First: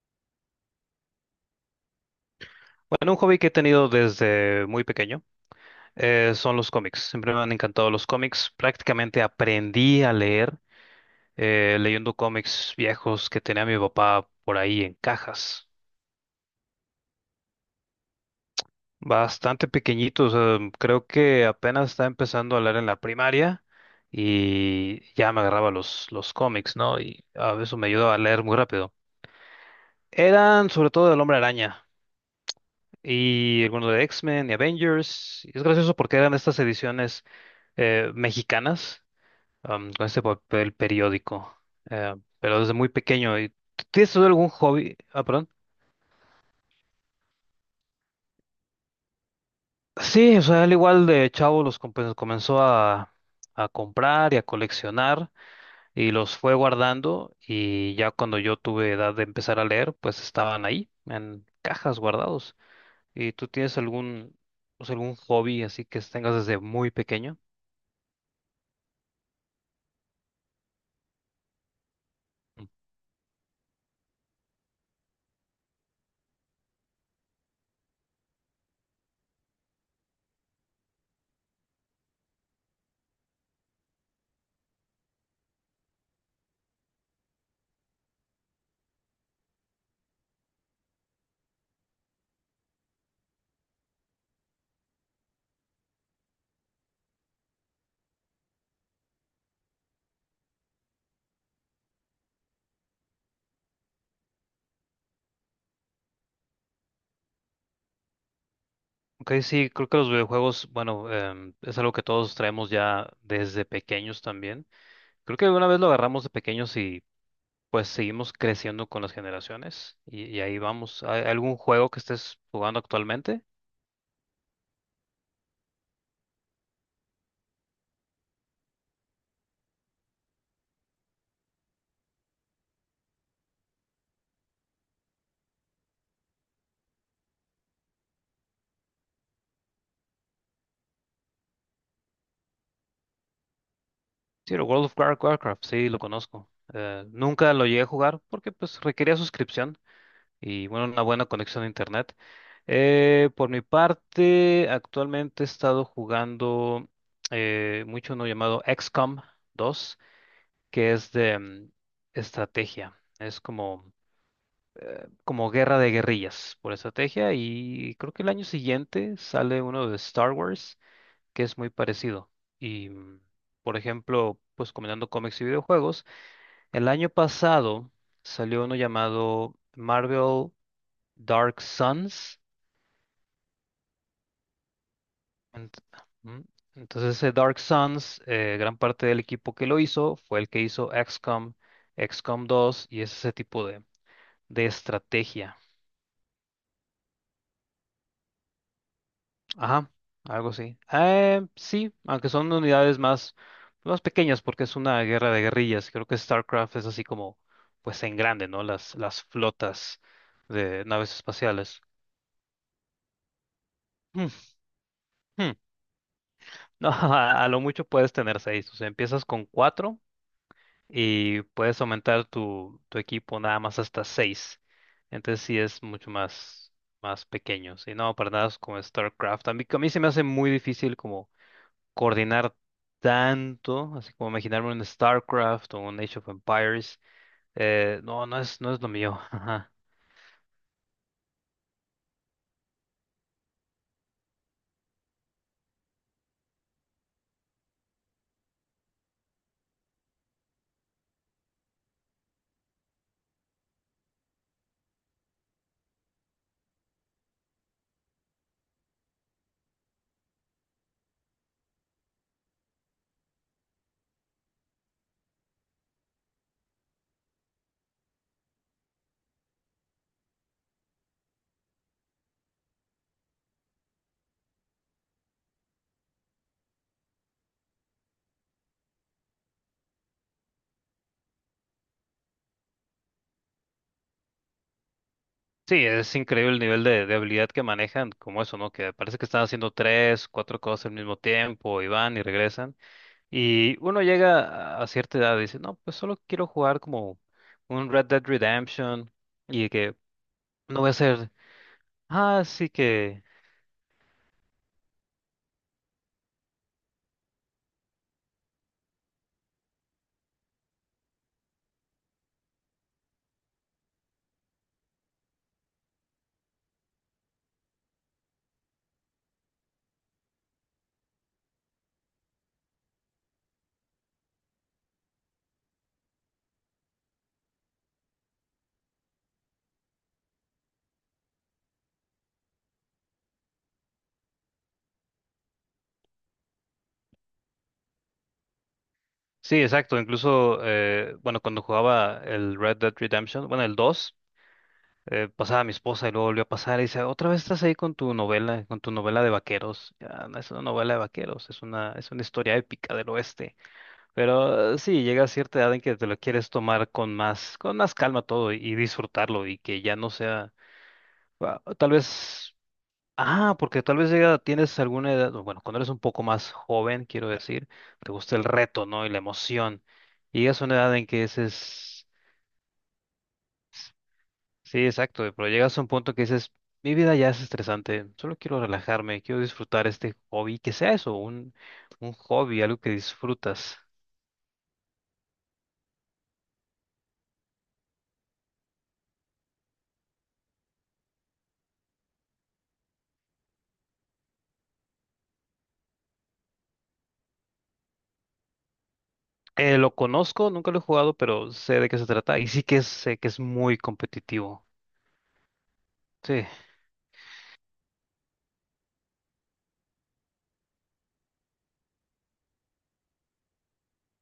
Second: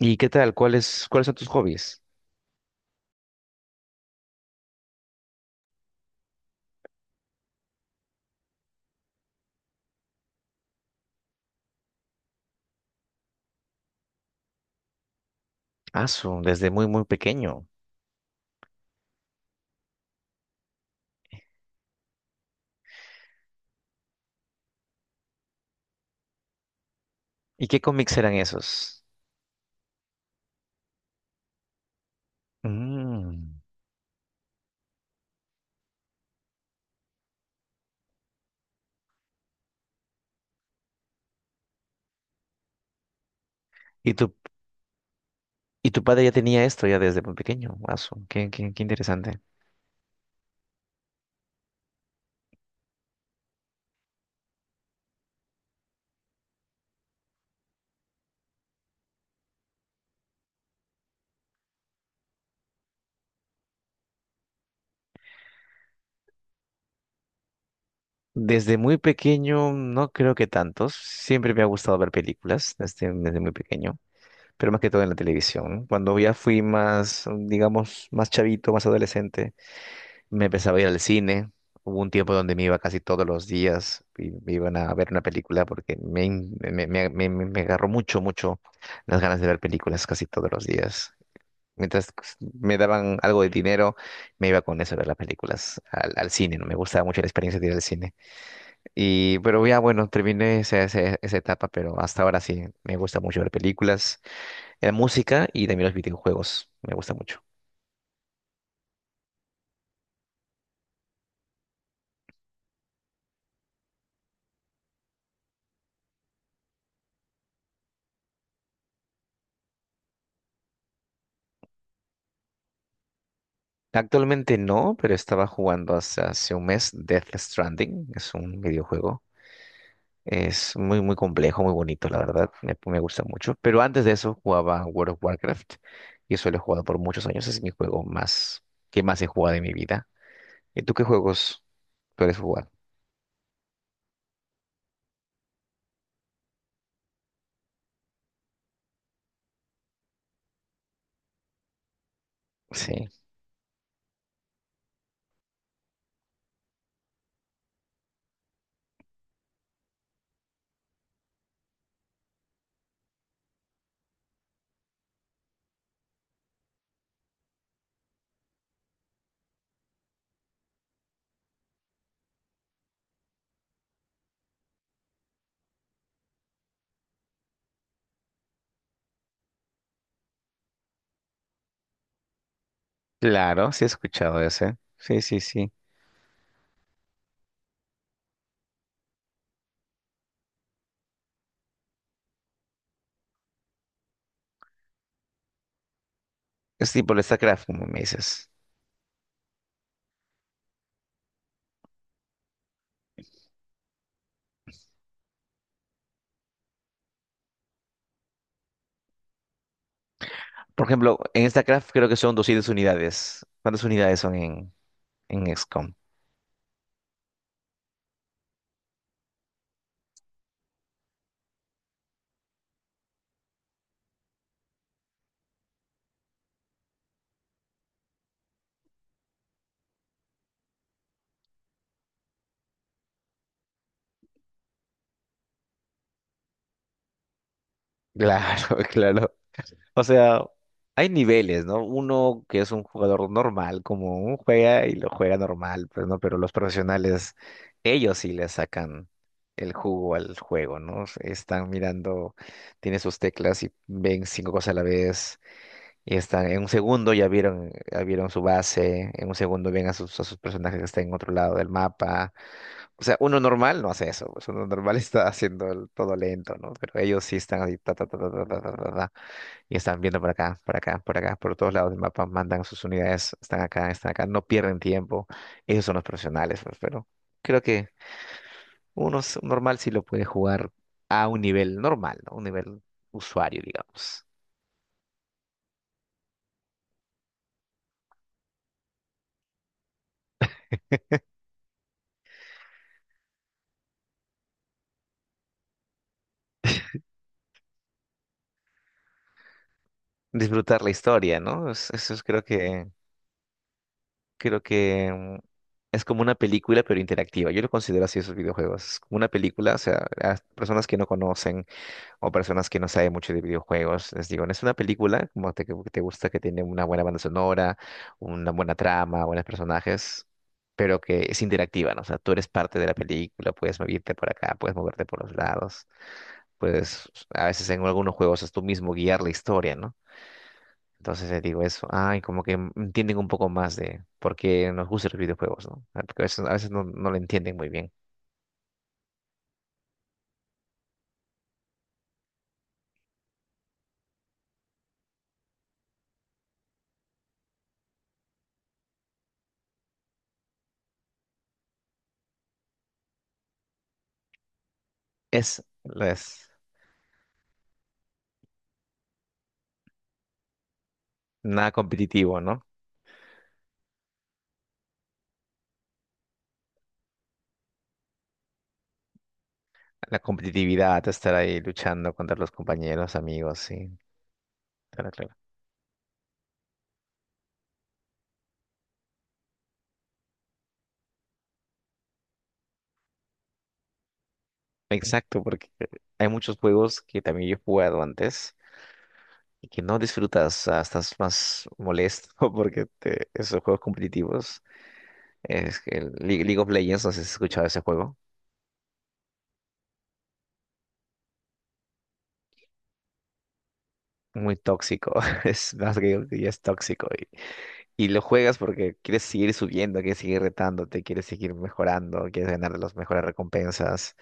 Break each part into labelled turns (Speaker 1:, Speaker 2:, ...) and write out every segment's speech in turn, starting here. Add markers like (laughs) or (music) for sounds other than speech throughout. Speaker 1: ¿Y qué tal? ¿Cuáles son tus hobbies?
Speaker 2: Bueno, un hobby que he tenido desde muy pequeño son los cómics. Siempre me han encantado los cómics. Prácticamente aprendí a leer leyendo cómics viejos que tenía mi papá por ahí en cajas.
Speaker 1: Desde muy, muy pequeño.
Speaker 2: Bastante pequeñitos. Creo que apenas estaba empezando a leer en la primaria y ya me agarraba los cómics, ¿no? Y a
Speaker 1: ¿Y
Speaker 2: veces
Speaker 1: qué
Speaker 2: me ayudaba
Speaker 1: cómics
Speaker 2: a
Speaker 1: eran
Speaker 2: leer muy rápido.
Speaker 1: esos?
Speaker 2: Eran sobre todo del Hombre Araña
Speaker 1: Mm.
Speaker 2: y algunos de X-Men y Avengers. Y es gracioso porque eran estas ediciones mexicanas, con este papel periódico, eh, pero desde muy pequeño. ¿Y tú Tienes
Speaker 1: ¿Y
Speaker 2: tú
Speaker 1: tu,
Speaker 2: algún hobby? Ah, perdón.
Speaker 1: ¿Y tu padre ya tenía esto ya desde muy pequeño? Qué interesante.
Speaker 2: Sí, o sea, al igual de chavo pues, comenzó a comprar y a coleccionar y los fue guardando, y ya cuando yo tuve edad de empezar a leer, pues estaban ahí en cajas guardados. ¿Y tú tienes o sea, algún hobby así que tengas desde muy pequeño?
Speaker 1: Desde muy pequeño, no creo que tantos. Siempre me ha gustado ver películas desde muy pequeño, pero más que todo en la televisión. Cuando ya fui más, digamos, más chavito, más adolescente. Me empezaba a ir al cine. Hubo un tiempo donde me iba casi todos los días y me iban a ver una película porque me, in- me, me- me- me- me agarró mucho, mucho las ganas de ver películas casi todos los días. Mientras me daban algo de dinero, me iba con eso a ver las películas al cine, ¿no? Me gustaba mucho la experiencia de ir al cine. Pero terminé esa etapa, pero hasta ahora sí, me gusta mucho ver películas, la música y también los videojuegos, me gusta mucho.
Speaker 2: Ok, sí, creo que los videojuegos, bueno, es algo que todos traemos ya desde pequeños también. Creo que alguna vez lo agarramos de pequeños y pues seguimos creciendo con las generaciones y ahí vamos. ¿Hay algún juego que estés jugando actualmente?
Speaker 1: Actualmente no, pero estaba jugando hace un mes Death Stranding. Es un videojuego. Es muy, muy complejo, muy bonito, la verdad. Me gusta mucho. Pero antes de eso jugaba World of Warcraft. Y eso lo he jugado por muchos años. Es mi juego más que más he jugado en mi vida. ¿Y tú qué juegos sueles jugar?
Speaker 2: Sí, el Warcraft, sí, lo conozco. Nunca lo llegué a jugar porque pues requería suscripción y bueno, una buena conexión a internet.
Speaker 1: Sí.
Speaker 2: Por mi parte, actualmente he estado jugando mucho uno llamado XCOM 2, que es de estrategia. Es como guerra de guerrillas por estrategia, y creo que el año siguiente sale uno de Star Wars que es muy parecido. Y, por ejemplo, pues combinando cómics y videojuegos, el año pasado salió uno llamado Marvel Dark Suns.
Speaker 1: Claro, sí he escuchado ese. Sí, sí, sí.
Speaker 2: Ent- Ujú. Entonces, ese Dark Suns, gran parte del equipo que lo hizo fue el que hizo XCOM 2, y es ese tipo de estrategia.
Speaker 1: Es tipo el StarCraft, como me dices.
Speaker 2: Ajá, algo así. Sí, aunque son más pequeñas porque es una guerra de guerrillas. Creo que StarCraft es así pues en grande, ¿no? Las flotas de
Speaker 1: Por
Speaker 2: naves
Speaker 1: ejemplo, en
Speaker 2: espaciales.
Speaker 1: StarCraft creo que son 200 unidades. ¿Cuántas unidades
Speaker 2: Mm,
Speaker 1: son en
Speaker 2: mm.
Speaker 1: XCOM?
Speaker 2: No, (laughs) a lo mucho puedes tener seis. O sea, empiezas con cuatro y puedes aumentar tu equipo nada más hasta seis. Entonces sí es mucho más pequeño. Sí, no, para nada es como StarCraft. A mí se me hace muy difícil como coordinar tanto, así como imaginarme un StarCraft o un Age of Empires, no, no
Speaker 1: Claro,
Speaker 2: es lo
Speaker 1: (laughs)
Speaker 2: mío. (laughs)
Speaker 1: claro.
Speaker 2: Ajá.
Speaker 1: O sea, hay niveles, ¿no? Uno que es un jugador normal, como un juega y lo juega normal, pues, ¿no? Pero los profesionales, ellos sí le sacan el jugo al juego, ¿no? Están mirando, tienen sus teclas y ven cinco cosas a la vez. Y están, en un segundo ya vieron su base, en un segundo ven a a sus personajes que están en otro lado del mapa. O sea, uno normal no hace eso, pues uno normal (laughs) está haciendo todo lento, ¿no? Pero ellos sí están ahí, ta, ta, ta, ta, ta, ta, ta, ta, ta. Y están viendo por acá, por acá, por acá, por todos lados del mapa, mandan sus unidades, están acá, no pierden tiempo. Ellos son los profesionales, pues, pero creo que normal sí lo puede jugar a un nivel normal, ¿no? Un nivel usuario, digamos.
Speaker 2: Sí, es increíble el nivel de habilidad que manejan, como eso, ¿no? Que parece que están haciendo tres, cuatro cosas al mismo tiempo, y van y regresan. Y uno llega a cierta edad y dice, no, pues solo quiero jugar como un Red Dead Redemption y que no
Speaker 1: Disfrutar
Speaker 2: voy
Speaker 1: la
Speaker 2: a hacer
Speaker 1: historia, ¿no? Es- Eso es,
Speaker 2: ah,
Speaker 1: creo
Speaker 2: sí
Speaker 1: que,
Speaker 2: que...
Speaker 1: creo que mm, es como una película, pero interactiva. Yo lo considero así esos videojuegos. Es como una película, o sea, las personas que no conocen o personas que no saben mucho de videojuegos. Les digo, no es una película que te gusta, que tiene una buena banda sonora, una buena trama, buenos personajes, pero que es interactiva, ¿no? O sea, tú eres parte de la película, puedes moverte por acá, puedes moverte por los lados, puedes, a veces en algunos juegos es tú mismo guiar la historia, ¿no? Entonces les digo eso, ay, como que entienden un poco más de por qué nos gustan los videojuegos, ¿no? Ah, porque a veces, no lo entienden muy bien.
Speaker 2: Sí, exacto. Incluso, bueno, cuando jugaba el Red Dead Redemption, bueno, el dos, pasaba a mi esposa y luego volvió a pasar y dice, otra vez estás ahí con tu novela de vaqueros. Ya, no es una novela de vaqueros, es es una historia épica del oeste. Pero sí, llega a cierta
Speaker 1: Es,
Speaker 2: edad en que te lo quieres
Speaker 1: es
Speaker 2: tomar con con más calma todo y disfrutarlo, y que ya no sea, ah,
Speaker 1: nada
Speaker 2: tal
Speaker 1: competitivo,
Speaker 2: vez,
Speaker 1: ¿no?
Speaker 2: porque tal vez llega, tienes alguna edad, o bueno, cuando eres un poco más joven, quiero decir, te gusta el reto, ¿no? Y la emoción.
Speaker 1: La
Speaker 2: Y llegas a una edad
Speaker 1: competitividad,
Speaker 2: en que
Speaker 1: estar
Speaker 2: ese
Speaker 1: ahí
Speaker 2: es...
Speaker 1: luchando contra los compañeros, amigos, sí.
Speaker 2: Sí,
Speaker 1: Claro,
Speaker 2: exacto,
Speaker 1: claro.
Speaker 2: pero llegas a un punto que dices, mi vida ya es estresante, solo quiero relajarme, quiero disfrutar este hobby, que sea eso, un hobby, algo que disfrutas.
Speaker 1: Exacto, porque hay muchos juegos que también yo he jugado antes y que no disfrutas, ah, estás más molesto (laughs) esos juegos competitivos, es que League of Legends, no sé si has escuchado ese juego,
Speaker 2: Lo conozco, nunca lo he jugado, pero sé de qué se trata, y sí sé que es muy
Speaker 1: muy
Speaker 2: competitivo.
Speaker 1: tóxico, (laughs) es más que
Speaker 2: Sí,
Speaker 1: ya es tóxico, y lo juegas porque quieres seguir subiendo, quieres seguir retándote, quieres seguir mejorando, quieres ganar las mejores recompensas.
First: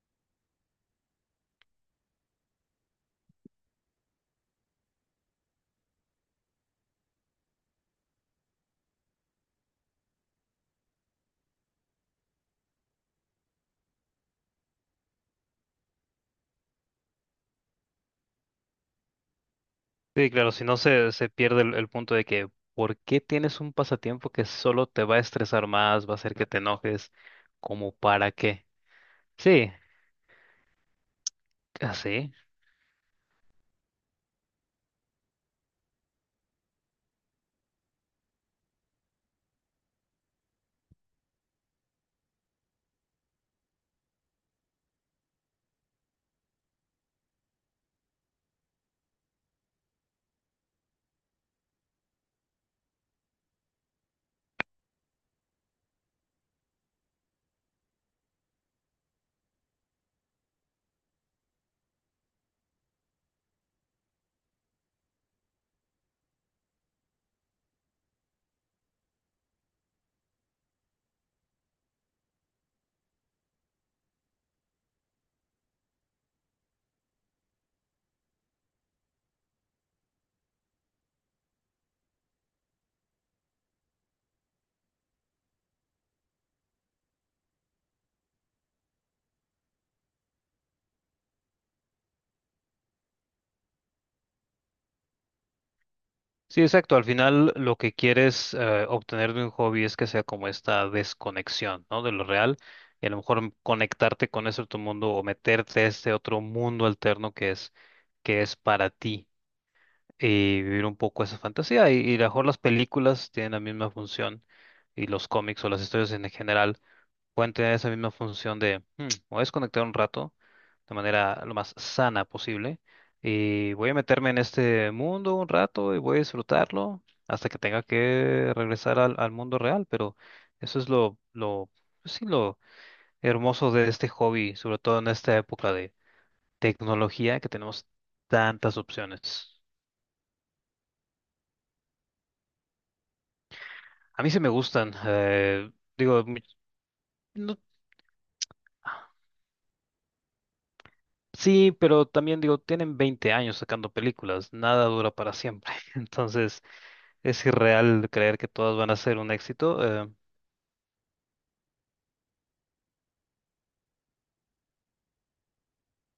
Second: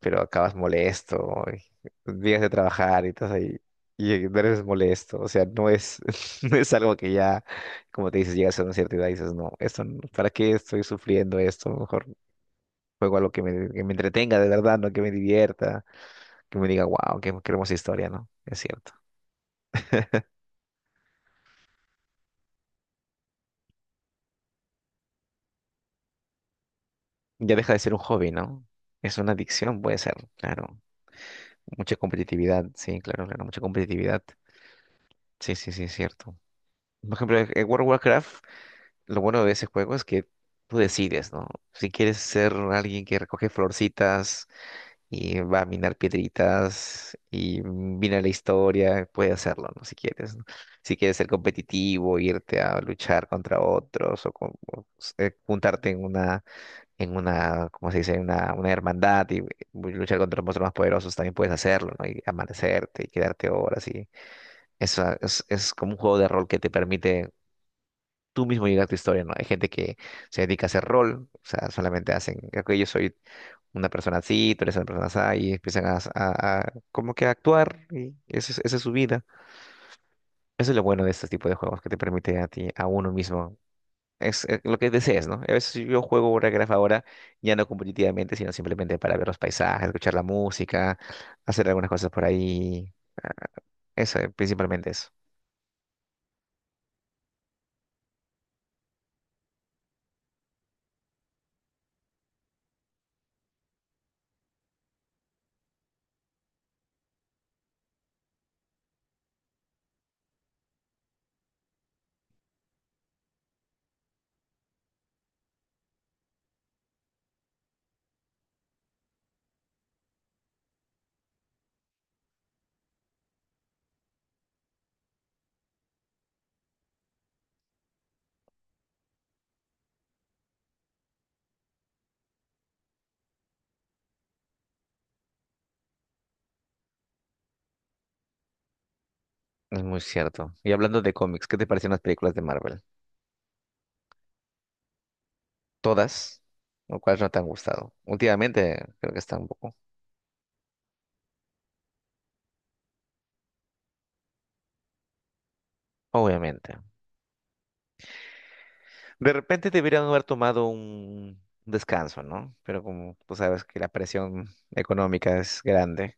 Speaker 1: Pero acabas molesto, y vienes de trabajar y estás ahí, y eres molesto, o sea, no es, (laughs) no es algo que ya, como te dices, llegas a una cierta edad y dices, no, esto, no- ¿para qué estoy sufriendo esto? Mejor juego algo que que me entretenga de verdad, no que me divierta, que me diga, wow, qué, qué hermosa historia, ¿no? Es cierto.
Speaker 2: sí, claro, si no se pierde el punto de que, ¿por qué tienes un pasatiempo que solo te va a estresar más, va a hacer que te enojes?
Speaker 1: Ya deja de
Speaker 2: ¿Como
Speaker 1: ser un hobby,
Speaker 2: para
Speaker 1: ¿no?
Speaker 2: qué?
Speaker 1: Es una
Speaker 2: Sí,
Speaker 1: adicción, puede ser, claro. Mucha
Speaker 2: así.
Speaker 1: competitividad, sí, claro, claro, mucha competitividad. Sí, sí, sí, es cierto. Por ejemplo, en World of Warcraft lo bueno de ese juego es que tú decides, ¿no? Si quieres ser alguien que recoge florcitas y va a minar piedritas y mina la historia, puedes hacerlo, ¿no? Si quieres, ¿no? Si quieres ser competitivo, irte a luchar contra otros o juntarte en una, ¿cómo se dice? Una hermandad y luchar contra los monstruos más poderosos, también puedes hacerlo, ¿no? Y amanecerte y quedarte horas y eso es como un juego de rol que te permite tú mismo llegas a tu historia, ¿no? Hay gente que se dedica a hacer rol, o sea, solamente hacen, creo que yo soy una persona así, tú eres una persona así, y empiezan a como que a actuar, y esa es su vida. Eso es lo bueno de este tipo de juegos, que te permite a ti, a uno mismo, es lo que desees, ¿no? A veces si yo juego Warcraft ahora, ya no competitivamente, sino simplemente para ver los paisajes, escuchar la música, hacer algunas cosas por ahí, eso, principalmente eso.
Speaker 2: Sí, exacto. Al final lo que quieres, obtener de un hobby, es que sea como esta desconexión, ¿no? De lo real, y a lo mejor conectarte con ese otro mundo o meterte a este otro mundo alterno que es para ti y vivir un poco esa fantasía. Y a lo mejor las películas tienen la misma función, y los cómics o las historias en general pueden tener esa misma función de, "Hmm, voy a desconectar un rato de manera lo más sana posible y voy a meterme en este mundo un rato y voy a disfrutarlo hasta que tenga que regresar al mundo real, pero eso es pues sí, lo hermoso de este hobby, sobre todo en esta época de tecnología, que tenemos tantas opciones".
Speaker 1: Es muy cierto. Y hablando de cómics, ¿qué te parecen las películas de Marvel?
Speaker 2: A mí sí me gustan, digo, mi-
Speaker 1: Todas, lo cual no te han
Speaker 2: no-
Speaker 1: gustado. Últimamente creo que están un poco,
Speaker 2: sí, pero también digo, tienen 20 años sacando películas, nada dura para siempre. (laughs) Entonces,
Speaker 1: obviamente.
Speaker 2: es irreal creer que todas van a ser un
Speaker 1: De repente
Speaker 2: éxito.
Speaker 1: deberían haber tomado un descanso, ¿no? Pero como tú sabes que la presión económica es grande,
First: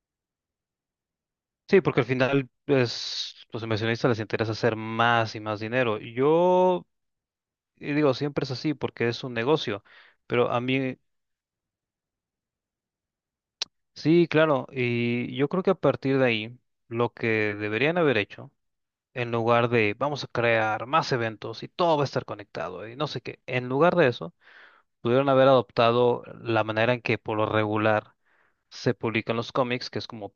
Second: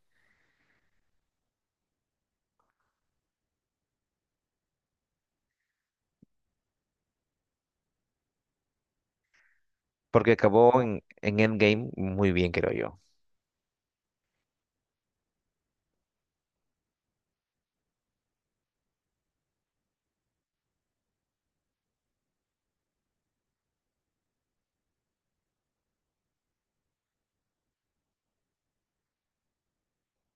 Speaker 2: Sí, porque al final es, los inversionistas les interesa hacer más y más dinero. Yo y digo, siempre es así porque es un negocio,
Speaker 1: porque
Speaker 2: pero a
Speaker 1: acabó
Speaker 2: mí,
Speaker 1: en Endgame muy bien, creo yo.
Speaker 2: sí, claro, y yo creo que a partir de ahí, lo que deberían haber hecho, en lugar de vamos a crear más eventos y todo va a estar conectado y no sé qué, en lugar de eso pudieron haber adoptado la manera en que por lo regular se publican los cómics, que es como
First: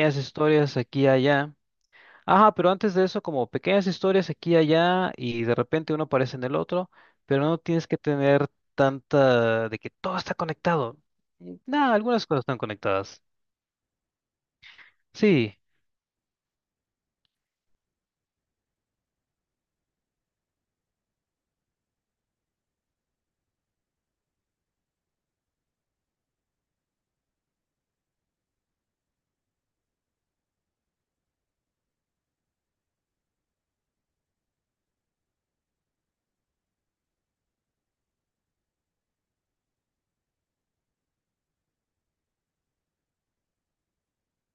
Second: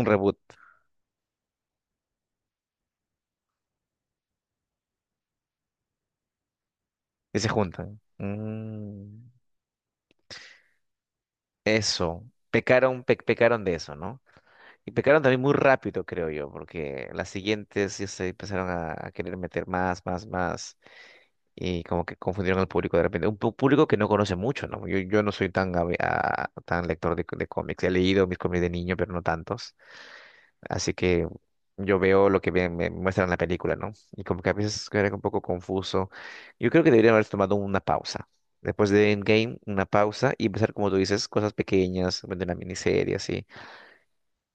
Speaker 1: Un reboot
Speaker 2: historias aquí y allá. Ajá, pero antes de eso, como pequeñas historias aquí y allá, y de repente uno aparece en el otro,
Speaker 1: y
Speaker 2: pero
Speaker 1: se
Speaker 2: no tienes que
Speaker 1: juntan.
Speaker 2: tener
Speaker 1: Mm.
Speaker 2: tanta de que todo está conectado. Nada,
Speaker 1: Eso,
Speaker 2: algunas cosas están conectadas.
Speaker 1: pecaron de eso, ¿no? Y pecaron también muy
Speaker 2: Sí.
Speaker 1: rápido, creo yo, porque las siguientes ya se empezaron a querer meter más, más, más, y como que confundieron al público de repente. Un público que no conoce mucho, ¿no? Yo no soy tan, tan lector de cómics. He leído mis cómics de niño, pero no tantos. Así que yo veo lo que me muestran en la película, ¿no? Y como que a veces era un poco confuso. Yo creo que debería haber tomado una pausa. Después de Endgame, una pausa y empezar, como tú dices, cosas pequeñas, bueno, de una miniserie, así.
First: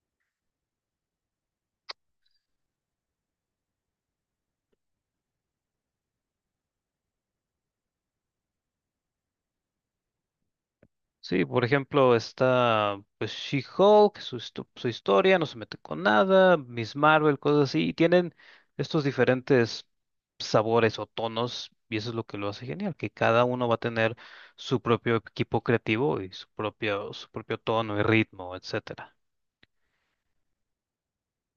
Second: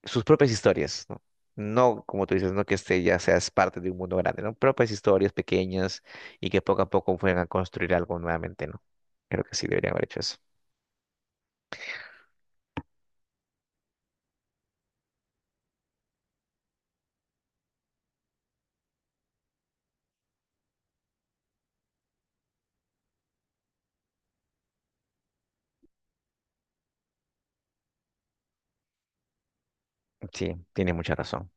Speaker 1: Sus propias historias, ¿no? No, como tú dices, no que este ya seas parte de un mundo grande, ¿no? Propias historias pequeñas y que poco a poco fueran a construir algo nuevamente, ¿no? Creo que sí deberían haber hecho eso.
Speaker 2: Sí, por ejemplo, está pues She-Hulk, su historia, no se mete con nada, Miss Marvel, cosas así, y tienen estos diferentes sabores o tonos, y eso es lo que lo hace genial, que cada uno va a tener su propio equipo creativo y su propio tono y ritmo, etcétera.
Speaker 1: Sí, tiene mucha razón.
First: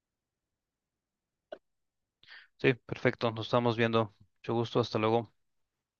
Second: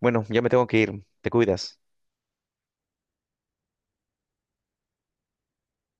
Speaker 1: Bueno, ya me tengo que ir. Te cuidas.
Speaker 2: Sí, perfecto, nos estamos viendo. Mucho gusto, hasta luego.